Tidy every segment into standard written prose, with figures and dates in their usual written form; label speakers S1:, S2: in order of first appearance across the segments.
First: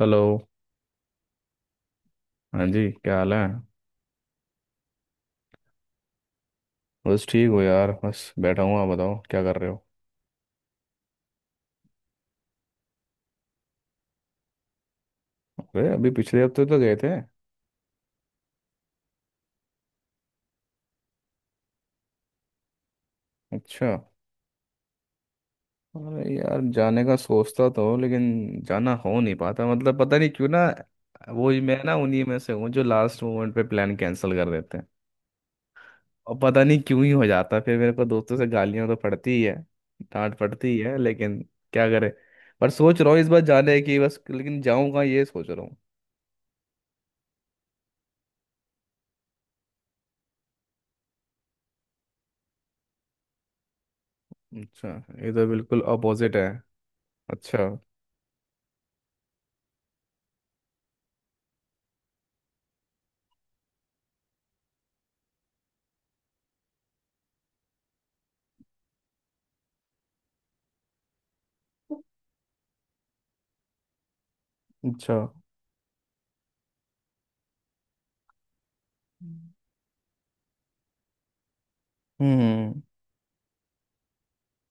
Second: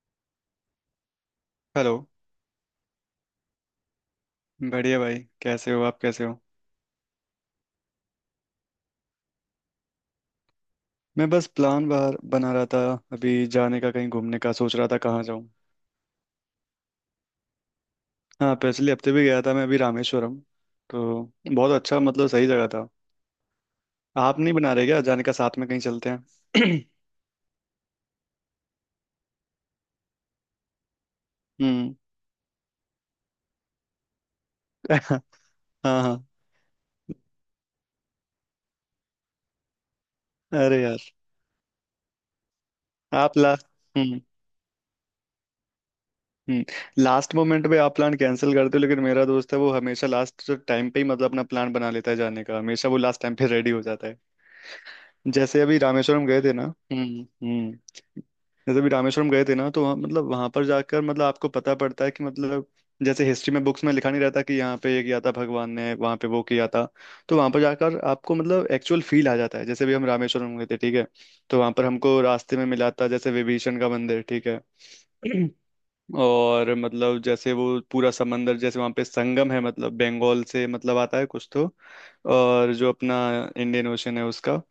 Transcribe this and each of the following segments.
S1: Hello.
S2: Hello.
S1: हाँ जी, क्या हाल है?
S2: बढ़िया भाई। कैसे हो आप, कैसे हो?
S1: बस ठीक हो यार, बस बैठा हूँ। आप बताओ, क्या कर रहे हो?
S2: मैं बस प्लान बाहर बना रहा था। अभी जाने का, कहीं घूमने का सोच रहा था, कहाँ जाऊँ।
S1: अरे अभी पिछले हफ्ते तो गए थे।
S2: हाँ, पिछले हफ्ते भी गया था मैं अभी रामेश्वरम। तो बहुत अच्छा, मतलब सही जगह था।
S1: अच्छा।
S2: आप नहीं बना रहे क्या जाने का? साथ में कहीं चलते
S1: अरे यार,
S2: हैं।
S1: जाने का सोचता तो हूँ लेकिन जाना हो नहीं पाता। मतलब पता नहीं क्यों ना। वो ही, मैं ना
S2: हम्म।
S1: उन्हीं में से हूँ जो लास्ट मोमेंट पे प्लान कैंसिल कर देते हैं।
S2: हाँ हाँ।
S1: और पता नहीं क्यों ही हो जाता है। फिर मेरे को दोस्तों से गालियाँ तो पड़ती ही है, डांट पड़ती ही
S2: अरे
S1: है
S2: यार।
S1: लेकिन क्या करे। पर सोच रहा हूँ इस
S2: आप
S1: बार
S2: ला
S1: जाने की, बस
S2: हम्म।
S1: लेकिन जाऊँगा, ये सोच रहा हूँ।
S2: हम्म। लास्ट मोमेंट पे आप प्लान कैंसिल करते हो, लेकिन मेरा दोस्त है, वो हमेशा लास्ट टाइम पे ही मतलब अपना प्लान बना लेता है जाने का, हमेशा वो लास्ट टाइम पे रेडी हो जाता है।
S1: अच्छा, ये तो
S2: जैसे अभी
S1: बिल्कुल
S2: रामेश्वरम
S1: अपोजिट
S2: गए
S1: है।
S2: थे ना। हम्म।
S1: अच्छा।
S2: हम्म। जैसे भी रामेश्वरम गए थे ना, तो वहाँ मतलब वहां पर जाकर मतलब आपको पता पड़ता है कि मतलब जैसे हिस्ट्री में, बुक्स में लिखा नहीं रहता कि यहाँ पे ये किया था भगवान ने, वहां पे वो किया था। तो वहां पर जाकर आपको मतलब एक्चुअल फील आ जाता है, जैसे भी हम रामेश्वरम गए थे, ठीक है। तो वहां पर हमको रास्ते में मिला था जैसे विभीषण का मंदिर, ठीक है।
S1: अच्छा।
S2: और मतलब जैसे वो पूरा समंदर, जैसे वहाँ पे
S1: हम्म।
S2: संगम है, मतलब बंगाल से मतलब आता है कुछ तो, और
S1: हम्म,
S2: जो अपना इंडियन ओशन है उसका।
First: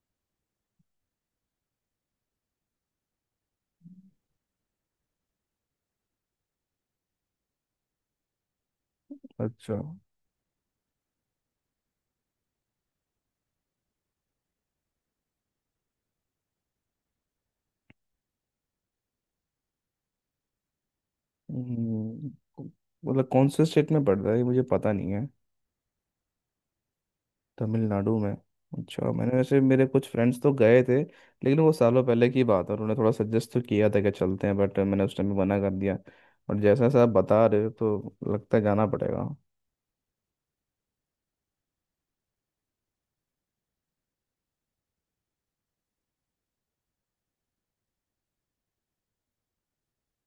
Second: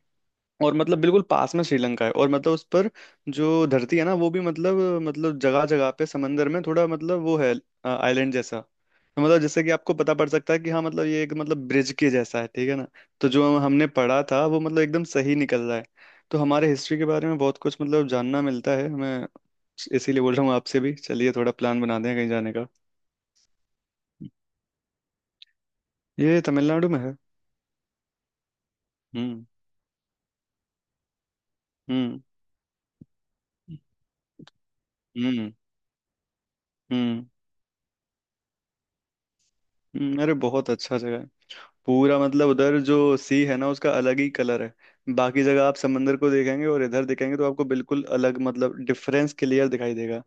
S2: और मतलब बिल्कुल पास में श्रीलंका है, और मतलब उस पर जो धरती है ना, वो भी मतलब जगह जगह पे समंदर में थोड़ा मतलब वो है, आइलैंड जैसा। तो मतलब जैसे कि
S1: अच्छा।
S2: आपको पता पड़ सकता है कि हाँ मतलब ये एक मतलब ब्रिज के जैसा है, ठीक है ना। तो जो हमने पढ़ा था वो मतलब एकदम सही निकल रहा है। तो हमारे हिस्ट्री के बारे में बहुत कुछ मतलब जानना मिलता है, मैं इसीलिए बोल रहा हूँ आपसे भी, चलिए थोड़ा प्लान बनाते हैं कहीं
S1: हम्म,
S2: जाने का।
S1: मतलब कौन से स्टेट में पड़ रहा है ये मुझे पता नहीं है।
S2: ये तमिलनाडु में है।
S1: तमिलनाडु में? अच्छा। मैंने,
S2: हम्म।
S1: वैसे मेरे कुछ फ्रेंड्स तो गए थे लेकिन वो सालों
S2: हम्म।
S1: पहले की बात है। उन्होंने थोड़ा सजेस्ट तो किया था कि चलते हैं बट मैंने उस टाइम
S2: हम्म।
S1: मना कर दिया। और जैसा जैसा आप
S2: हम्म।
S1: बता रहे हो तो लगता है जाना पड़ेगा।
S2: हम्म। अरे, बहुत अच्छा जगह है। पूरा मतलब उधर जो सी है ना, उसका अलग ही कलर है। बाकी जगह आप समंदर को देखेंगे और इधर देखेंगे तो आपको बिल्कुल अलग, मतलब डिफरेंस क्लियर दिखाई देगा।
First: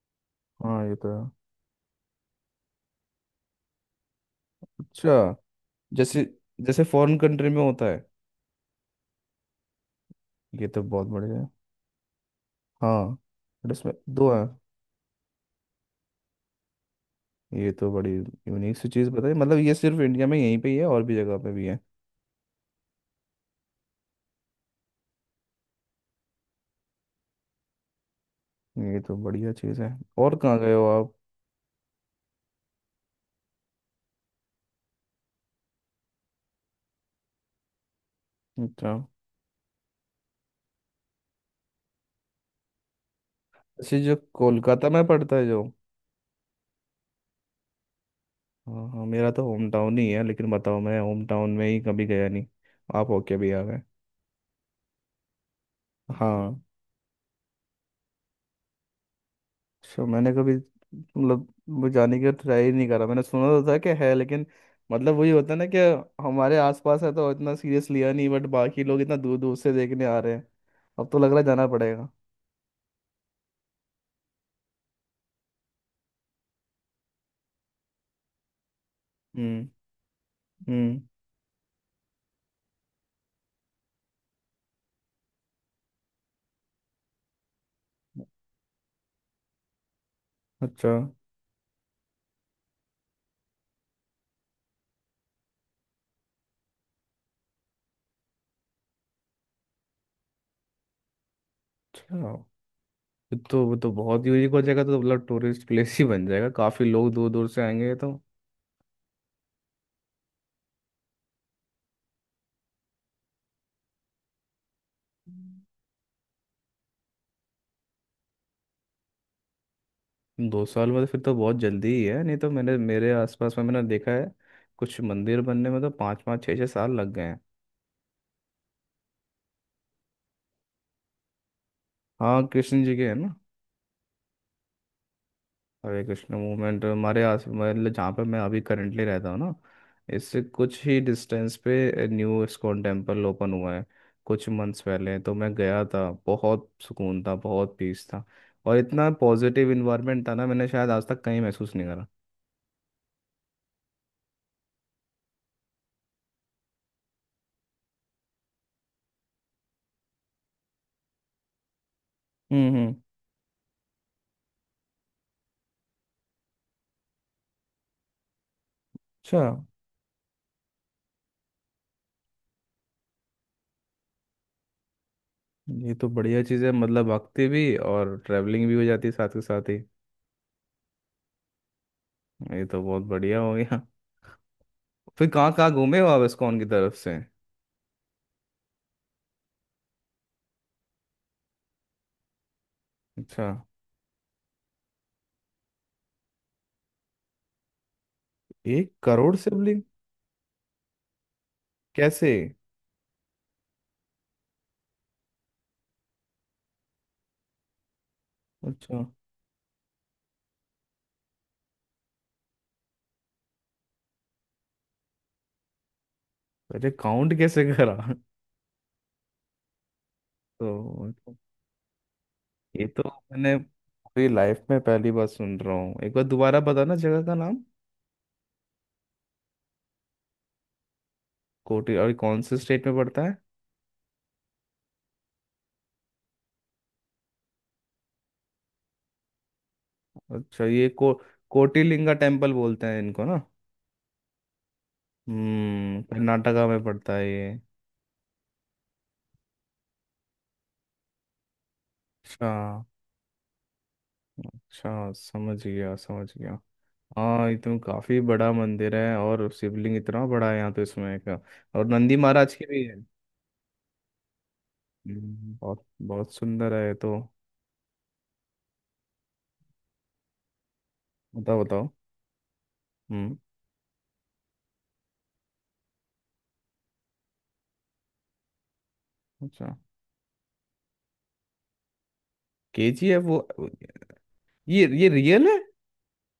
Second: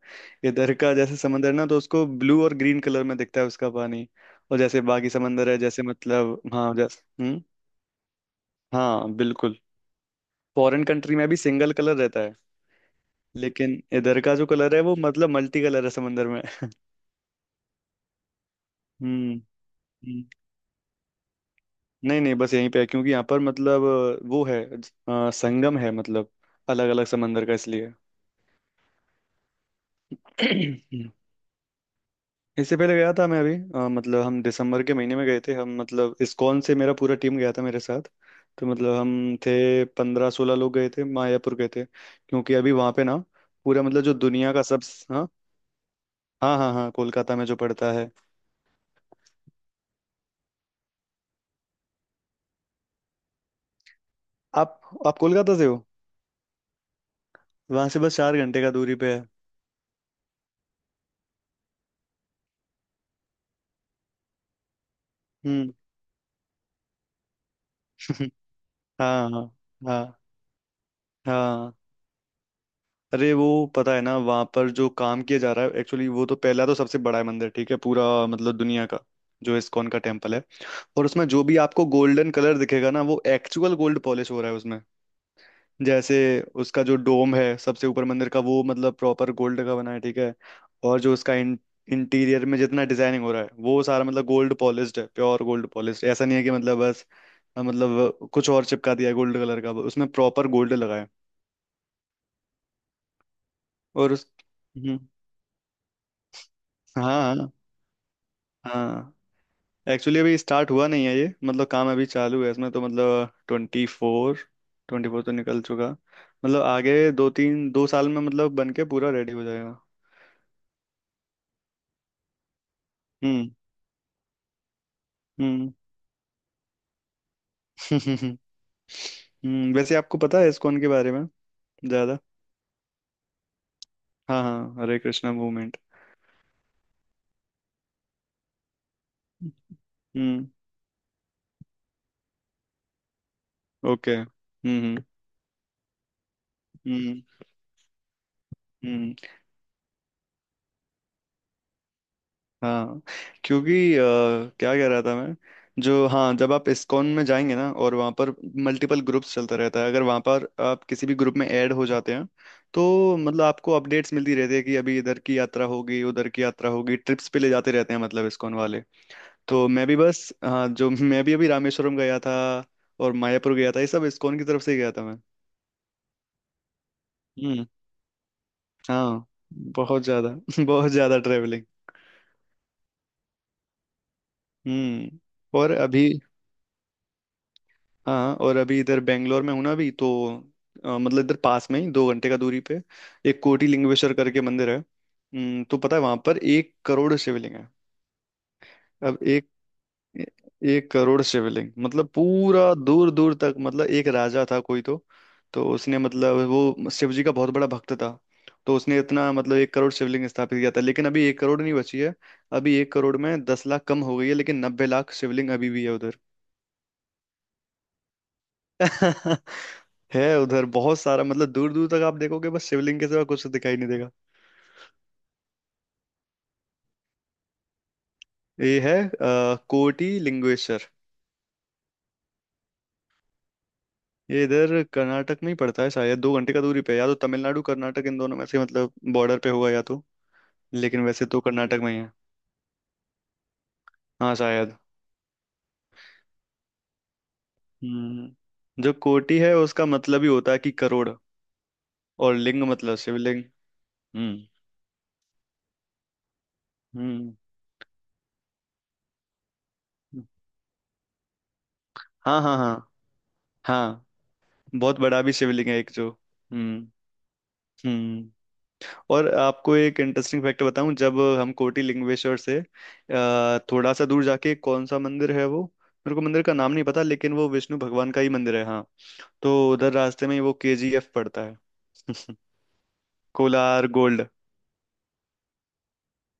S2: इधर
S1: हाँ
S2: का
S1: ये तो
S2: जैसे
S1: है।
S2: समंदर ना, तो उसको ब्लू और ग्रीन कलर में दिखता है उसका पानी। और जैसे बाकी
S1: अच्छा।
S2: समंदर है, जैसे
S1: जैसे,
S2: मतलब हाँ
S1: जैसे फॉरेन
S2: जैसे हम्म।
S1: कंट्री में होता है।
S2: हाँ बिल्कुल।
S1: ये तो
S2: फॉरेन
S1: बहुत
S2: कंट्री में भी
S1: बढ़िया है।
S2: सिंगल कलर रहता है।
S1: हाँ। बट
S2: लेकिन
S1: इसमें
S2: इधर
S1: दो
S2: का
S1: है?
S2: जो कलर है वो मतलब मल्टी कलर है समंदर में।
S1: ये तो बड़ी यूनिक सी चीज़
S2: हम्म।
S1: बताई। मतलब ये सिर्फ
S2: हम्म।
S1: इंडिया में यहीं पे ही है, और भी जगह पे भी है?
S2: नहीं नहीं, बस यहीं पे है, क्योंकि यहाँ पर मतलब वो है संगम है, मतलब अलग अलग समंदर का, इसलिए।
S1: ये तो बढ़िया चीज़ है। और कहाँ गए हो आप?
S2: इससे पहले गया था मैं अभी मतलब हम दिसंबर के महीने में गए थे, हम मतलब इस्कॉन से मेरा पूरा टीम गया था मेरे साथ। तो
S1: अच्छा।
S2: मतलब हम थे 15-16 लोग, गए थे मायापुर गए थे, क्योंकि अभी वहाँ पे ना पूरा
S1: अच्छा,
S2: मतलब जो
S1: जो
S2: दुनिया का सब।
S1: कोलकाता में
S2: हाँ
S1: पड़ता है जो?
S2: हाँ हाँ हाँ, कोलकाता में जो पड़ता है।
S1: हाँ हाँ, मेरा तो होम टाउन ही है लेकिन बताओ मैं होम टाउन में ही कभी गया नहीं। आप होके भी आ गए।
S2: आप आप कोलकाता से हो?
S1: हाँ।
S2: वहाँ से बस 4 घंटे का दूरी पे है।
S1: सो मैंने कभी मतलब वो जाने की ट्राई नहीं करा। मैंने सुना तो था कि है लेकिन मतलब वही होता है ना
S2: हम्म।
S1: कि हमारे आसपास है तो इतना सीरियस लिया नहीं, बट बाकी लोग इतना
S2: हाँ
S1: दूर
S2: हाँ
S1: दूर से देखने आ
S2: हाँ
S1: रहे हैं। अब तो लग रहा है जाना
S2: हाँ।
S1: पड़ेगा।
S2: अरे वो पता है ना वहाँ पर जो काम किया जा रहा है, एक्चुअली वो तो पहला तो सबसे बड़ा है मंदिर, ठीक है, पूरा मतलब दुनिया का जो
S1: हम्म।
S2: इस्कॉन का टेम्पल है।
S1: हम्म।
S2: और उसमें जो भी आपको गोल्डन कलर दिखेगा ना, वो एक्चुअल गोल्ड पॉलिश हो रहा है उसमें। जैसे उसका जो डोम है सबसे ऊपर मंदिर का, वो मतलब प्रॉपर गोल्ड का बना है, ठीक है।
S1: अच्छा।
S2: और जो उसका इंटीरियर में जितना डिजाइनिंग हो रहा है, वो सारा मतलब गोल्ड पॉलिश्ड है, प्योर गोल्ड पॉलिश्ड, ऐसा नहीं है कि मतलब बस मतलब कुछ और चिपका दिया है गोल्ड कलर का, उसमें प्रॉपर गोल्ड लगा है।
S1: अच्छा, ये तो, वो तो
S2: और
S1: बहुत
S2: उस
S1: यूनिक हो जाएगा तो।
S2: हम्म।
S1: मतलब टूरिस्ट प्लेस ही बन जाएगा, काफ़ी
S2: हाँ
S1: लोग दूर दूर
S2: हाँ
S1: से आएंगे तो।
S2: हाँ। एक्चुअली अभी स्टार्ट हुआ नहीं है ये, मतलब काम अभी चालू है इसमें, तो मतलब ट्वेंटी फोर तो निकल चुका। मतलब आगे दो तीन, दो साल में मतलब बन के पूरा रेडी हो जाएगा।
S1: 2 साल बाद? फिर तो बहुत जल्दी ही है। नहीं तो मैंने मेरे
S2: हम्म।
S1: आसपास में मैंने देखा है कुछ मंदिर बनने
S2: हम्म।
S1: में तो 5 5 6 6 साल लग गए हैं।
S2: हम्म, वैसे आपको पता है इस्कॉन के बारे में ज्यादा?
S1: हाँ, कृष्ण जी के है ना।
S2: हाँ हाँ हरे कृष्णा मूवमेंट।
S1: हरे कृष्ण मूवमेंट हमारे आस, मतलब जहाँ पर मैं अभी करंटली रहता हूँ ना, इससे
S2: हम्म।
S1: कुछ ही डिस्टेंस पे न्यू इस्कॉन टेम्पल ओपन हुआ है।
S2: ओके।
S1: कुछ मंथ्स
S2: हम्म। okay।
S1: पहले तो मैं गया था, बहुत
S2: हम्म।
S1: सुकून था,
S2: हम्म।
S1: बहुत पीस था। और इतना
S2: हम्म।
S1: पॉजिटिव इन्वायरमेंट था ना, मैंने शायद आज तक कहीं महसूस नहीं करा।
S2: हाँ, क्योंकि क्या कह रहा था मैं, जो हाँ जब आप इस्कॉन में जाएंगे ना और वहाँ पर मल्टीपल ग्रुप्स चलता रहता है, अगर वहाँ पर आप किसी भी ग्रुप में ऐड हो जाते हैं,
S1: हम्म। हम्म।
S2: तो मतलब आपको अपडेट्स मिलती रहती है कि अभी इधर की यात्रा होगी, उधर की यात्रा होगी, ट्रिप्स पे ले जाते रहते हैं मतलब इस्कॉन वाले।
S1: अच्छा,
S2: तो मैं भी बस हाँ जो मैं भी अभी रामेश्वरम गया था, और मायापुर गया था, ये सब इस्कॉन की तरफ से ही गया था मैं।
S1: ये तो बढ़िया चीज़ है। मतलब भक्ति
S2: हम्म।
S1: भी और ट्रैवलिंग भी हो जाती है
S2: हाँ।
S1: साथ के साथ ही।
S2: बहुत ज्यादा बहुत ज्यादा ट्रेवलिंग।
S1: ये तो बहुत बढ़िया हो गया।
S2: हम्म।
S1: फिर कहाँ
S2: और
S1: कहाँ घूमे हो
S2: अभी,
S1: आप इस्कॉन की तरफ से?
S2: हाँ, और अभी इधर बेंगलोर में हूँ ना, अभी तो मतलब इधर पास में ही 2 घंटे का दूरी पे एक
S1: अच्छा।
S2: कोटी लिंगेश्वर करके मंदिर है। तो पता है वहां पर 1 करोड़ शिवलिंग है।
S1: एक
S2: अब
S1: करोड़
S2: एक,
S1: शिवलिंग?
S2: एक करोड़ शिवलिंग, मतलब
S1: कैसे?
S2: पूरा दूर दूर तक, मतलब एक राजा था कोई तो उसने मतलब वो शिव जी का बहुत बड़ा भक्त था, तो उसने
S1: अच्छा।
S2: इतना मतलब 1 करोड़ शिवलिंग स्थापित किया था, लेकिन अभी 1 करोड़ नहीं बची है। अभी एक करोड़ में 10 लाख कम हो गई है, लेकिन 90 लाख शिवलिंग अभी भी है उधर।
S1: अरे काउंट कैसे करा?
S2: है उधर बहुत
S1: तो
S2: सारा, मतलब दूर दूर तक आप देखोगे बस
S1: ये
S2: शिवलिंग
S1: तो,
S2: के सिवा कुछ
S1: मैंने
S2: दिखाई नहीं देगा।
S1: पूरी लाइफ में पहली बार सुन रहा हूँ। एक बार दोबारा बताना जगह का नाम?
S2: ये है कोटी लिंगेश्वर।
S1: कोटी? और कौन से स्टेट में पड़ता है?
S2: ये इधर कर्नाटक में ही पड़ता है शायद, 2 घंटे का दूरी पे है। या तो तमिलनाडु कर्नाटक, इन दोनों में से मतलब बॉर्डर पे होगा या तो,
S1: अच्छा, ये
S2: लेकिन
S1: को
S2: वैसे तो कर्नाटक में ही है।
S1: कोटिलिंगा टेम्पल बोलते हैं इनको ना?
S2: हाँ, शायद।
S1: हम्म, कर्नाटका में पड़ता है ये?
S2: हम्म, जो कोटी है उसका मतलब ही होता है कि करोड़, और
S1: अच्छा।
S2: लिंग मतलब शिवलिंग। हम्म।
S1: अच्छा, समझ गया समझ गया।
S2: हम्म
S1: हाँ ये तो काफी बड़ा मंदिर है और शिवलिंग इतना बड़ा है यहाँ तो, इसमें का, और नंदी
S2: हाँ
S1: महाराज
S2: हाँ
S1: की
S2: हाँ
S1: भी है?
S2: हाँ। बहुत बड़ा भी शिवलिंग है
S1: बहुत
S2: एक जो।
S1: बहुत सुंदर है
S2: हम्म।
S1: ये तो।
S2: हम्म। और आपको एक इंटरेस्टिंग फैक्ट बताऊं, जब हम
S1: बताओ
S2: कोटी
S1: बताओ।
S2: लिंगेश्वर से
S1: हम्म।
S2: थोड़ा सा दूर जाके कौन सा मंदिर है वो, मेरे को मंदिर का नाम नहीं पता, लेकिन वो विष्णु भगवान का ही मंदिर है हाँ। तो
S1: अच्छा।
S2: उधर रास्ते में ही वो केजीएफ पड़ता है।
S1: केजीएफ वो?
S2: कोलार गोल्ड।
S1: ये रियल है?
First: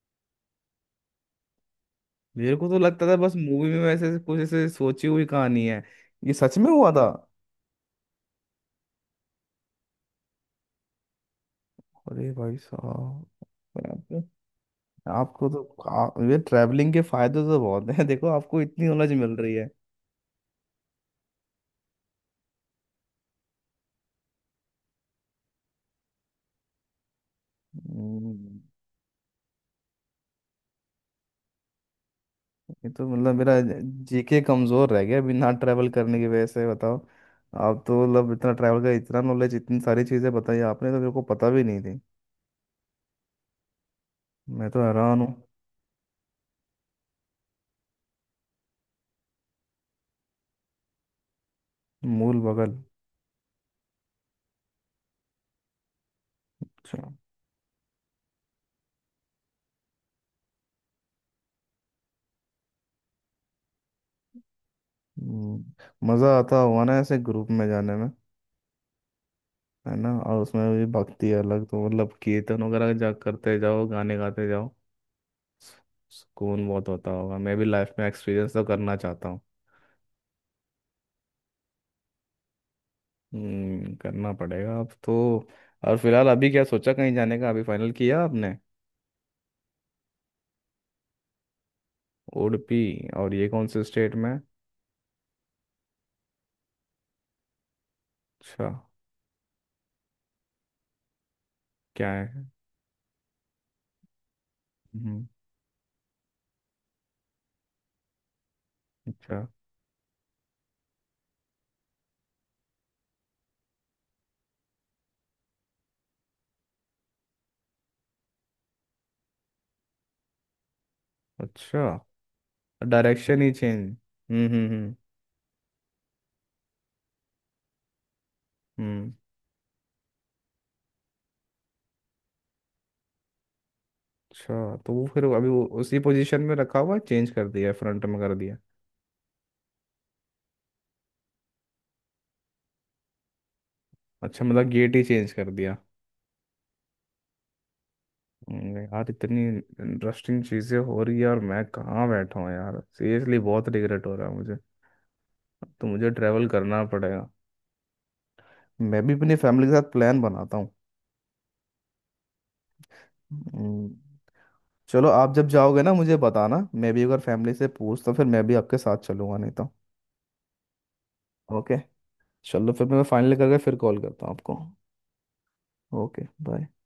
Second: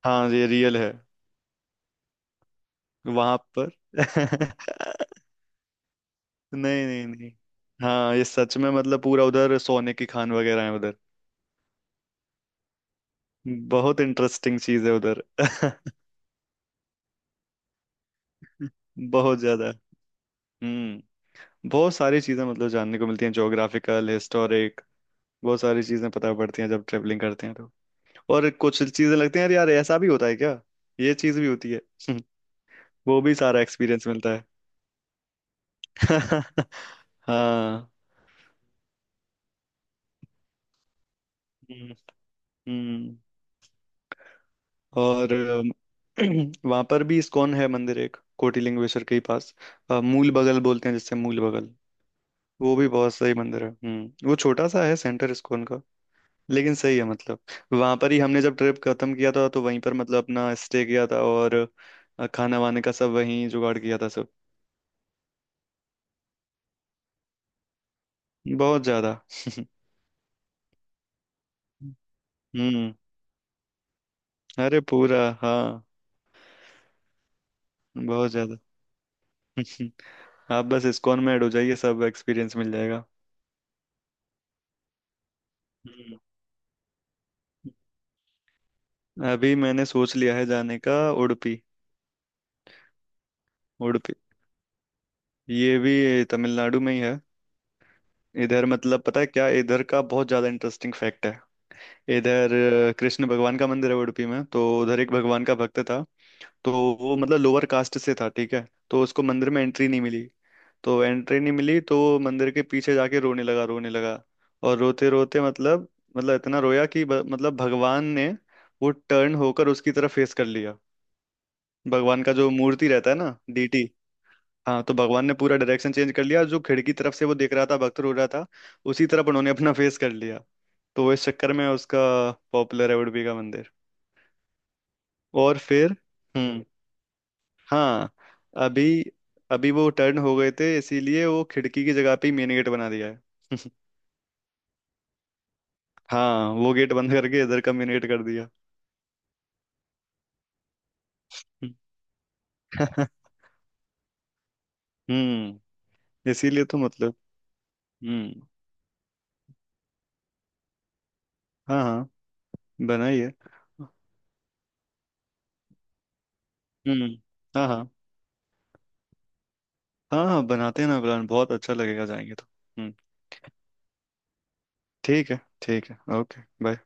S2: हाँ ये रियल है।
S1: मेरे को तो लगता था बस
S2: वहां
S1: मूवी
S2: पर
S1: में, वैसे ऐसे कुछ, ऐसे सोची हुई कहानी है। ये सच में
S2: नहीं
S1: हुआ था?
S2: नहीं नहीं। हाँ ये सच में, मतलब पूरा उधर सोने की खान वगैरह है उधर।
S1: अरे भाई साहब।
S2: बहुत
S1: आपको
S2: इंटरेस्टिंग चीज है उधर।
S1: आपको तो, ये ट्रैवलिंग के फायदे तो बहुत हैं। देखो आपको इतनी नॉलेज मिल
S2: बहुत
S1: रही है।
S2: ज्यादा। हम्म। बहुत सारी चीज़ें, मतलब जानने को मिलती हैं, ज्योग्राफिकल, हिस्टोरिक, बहुत सारी चीज़ें पता पड़ती हैं जब ट्रेवलिंग करते हैं तो। और
S1: हम्म,
S2: कुछ चीज़ें लगती हैं, यार यार ऐसा भी होता है क्या, ये चीज़ भी होती है।
S1: ये तो
S2: वो
S1: मतलब
S2: भी
S1: मेरा
S2: सारा एक्सपीरियंस मिलता
S1: जीके
S2: है।
S1: कमजोर रह गया बिना ट्रैवल करने की वजह से, बताओ। आप
S2: हाँ।
S1: तो मतलब इतना ट्रैवल का, इतना नॉलेज, इतनी सारी चीजें बताई आपने, तो मेरे को पता भी नहीं
S2: हम्म।
S1: थी।
S2: हम्म।
S1: मैं तो हैरान हूँ।
S2: और वहाँ पर भी इस्कॉन है मंदिर एक, कोटी लिंगेश्वर के ही पास मूल बगल बोलते हैं जिससे, मूल बगल।
S1: मूल बगल?
S2: वो भी बहुत सही मंदिर है। हम्म, वो छोटा सा है सेंटर इस्कॉन, लेकिन सही
S1: अच्छा।
S2: है मतलब। वहां पर ही हमने जब ट्रिप खत्म किया था तो वहीं पर मतलब अपना स्टे किया था, और खाना वाने का सब वहीं जुगाड़ किया था सब।
S1: हम्म, मज़ा आता हुआ ना ऐसे ग्रुप में जाने में?
S2: बहुत ज्यादा।
S1: है ना। और उसमें भी भक्ति अलग, तो मतलब कीर्तन वगैरह
S2: हम्म,
S1: जा करते जाओ, गाने गाते जाओ।
S2: अरे पूरा हाँ।
S1: सुकून बहुत होता होगा। मैं भी लाइफ में
S2: बहुत
S1: एक्सपीरियंस
S2: ज्यादा।
S1: तो करना चाहता हूँ।
S2: आप बस इस्कॉन में ऐड हो जाइए, सब एक्सपीरियंस मिल जाएगा।
S1: करना पड़ेगा अब तो। और
S2: हम्म।
S1: फिलहाल अभी क्या सोचा कहीं जाने का? अभी फाइनल किया आपने?
S2: अभी मैंने सोच लिया है जाने का, उडुपी।
S1: उडुपी? और ये कौन से
S2: उडुपी
S1: स्टेट में?
S2: ये भी तमिलनाडु में ही है। इधर
S1: अच्छा।
S2: मतलब पता है क्या, इधर का बहुत ज्यादा इंटरेस्टिंग फैक्ट है।
S1: क्या है?
S2: इधर कृष्ण भगवान का मंदिर है उडुपी में, तो उधर एक
S1: हम्म।
S2: भगवान का भक्त था, तो वो मतलब लोअर कास्ट से था, ठीक है, तो उसको
S1: अच्छा।
S2: मंदिर में एंट्री नहीं मिली। तो एंट्री नहीं मिली तो वो मंदिर के पीछे जाके रोने लगा, रोने लगा, और रोते रोते मतलब, इतना रोया कि मतलब भगवान ने वो टर्न होकर उसकी तरफ फेस कर लिया।
S1: अच्छा।
S2: भगवान का जो मूर्ति रहता है ना,
S1: डायरेक्शन ही
S2: डीटी।
S1: चेंज? हम्म। हम्म।
S2: हाँ,
S1: हम्म।
S2: तो भगवान ने पूरा डायरेक्शन चेंज कर लिया, जो खिड़की तरफ से वो देख रहा था भक्त रो रहा था, उसी
S1: हम्म।
S2: तरफ उन्होंने अपना फेस कर लिया। तो वो इस चक्कर में उसका पॉपुलर है उडुपी का मंदिर।
S1: अच्छा, तो वो फिर अभी
S2: और
S1: वो
S2: फिर
S1: उसी पोजीशन में
S2: हम्म
S1: रखा हुआ है, चेंज कर दिया, फ्रंट
S2: हाँ
S1: में कर दिया?
S2: अभी, अभी वो टर्न हो गए थे इसीलिए वो खिड़की की जगह पे ही मेन गेट बना दिया है।
S1: अच्छा, मतलब गेट ही चेंज कर दिया?
S2: हाँ, वो गेट बंद करके इधर का मेन गेट कर दिया।
S1: यार, इतनी इंटरेस्टिंग चीज़ें हो रही है और मैं कहाँ बैठा हूँ यार। सीरियसली बहुत रिग्रेट हो रहा है मुझे। अब
S2: हम्म।
S1: तो मुझे ट्रैवल
S2: इसीलिए तो
S1: करना
S2: मतलब।
S1: पड़ेगा।
S2: हम्म।
S1: मैं भी अपनी फैमिली के साथ प्लान बनाता हूँ।
S2: हाँ हाँ बनाइए।
S1: हम्म, चलो आप जब जाओगे ना मुझे बताना, मैं भी
S2: हम्म।
S1: अगर फैमिली
S2: हाँ
S1: से
S2: हाँ
S1: पूछ तो फिर मैं भी आपके साथ चलूंगा नहीं तो।
S2: हाँ हाँ बनाते हैं ना प्लान, बहुत अच्छा
S1: ओके।
S2: लगेगा जाएंगे तो।
S1: चलो फिर
S2: हम्म।
S1: मैं फाइनल करके फिर कॉल करता हूँ आपको।
S2: ठीक है ठीक है,
S1: ओके।
S2: Okay
S1: bye.
S2: बाय।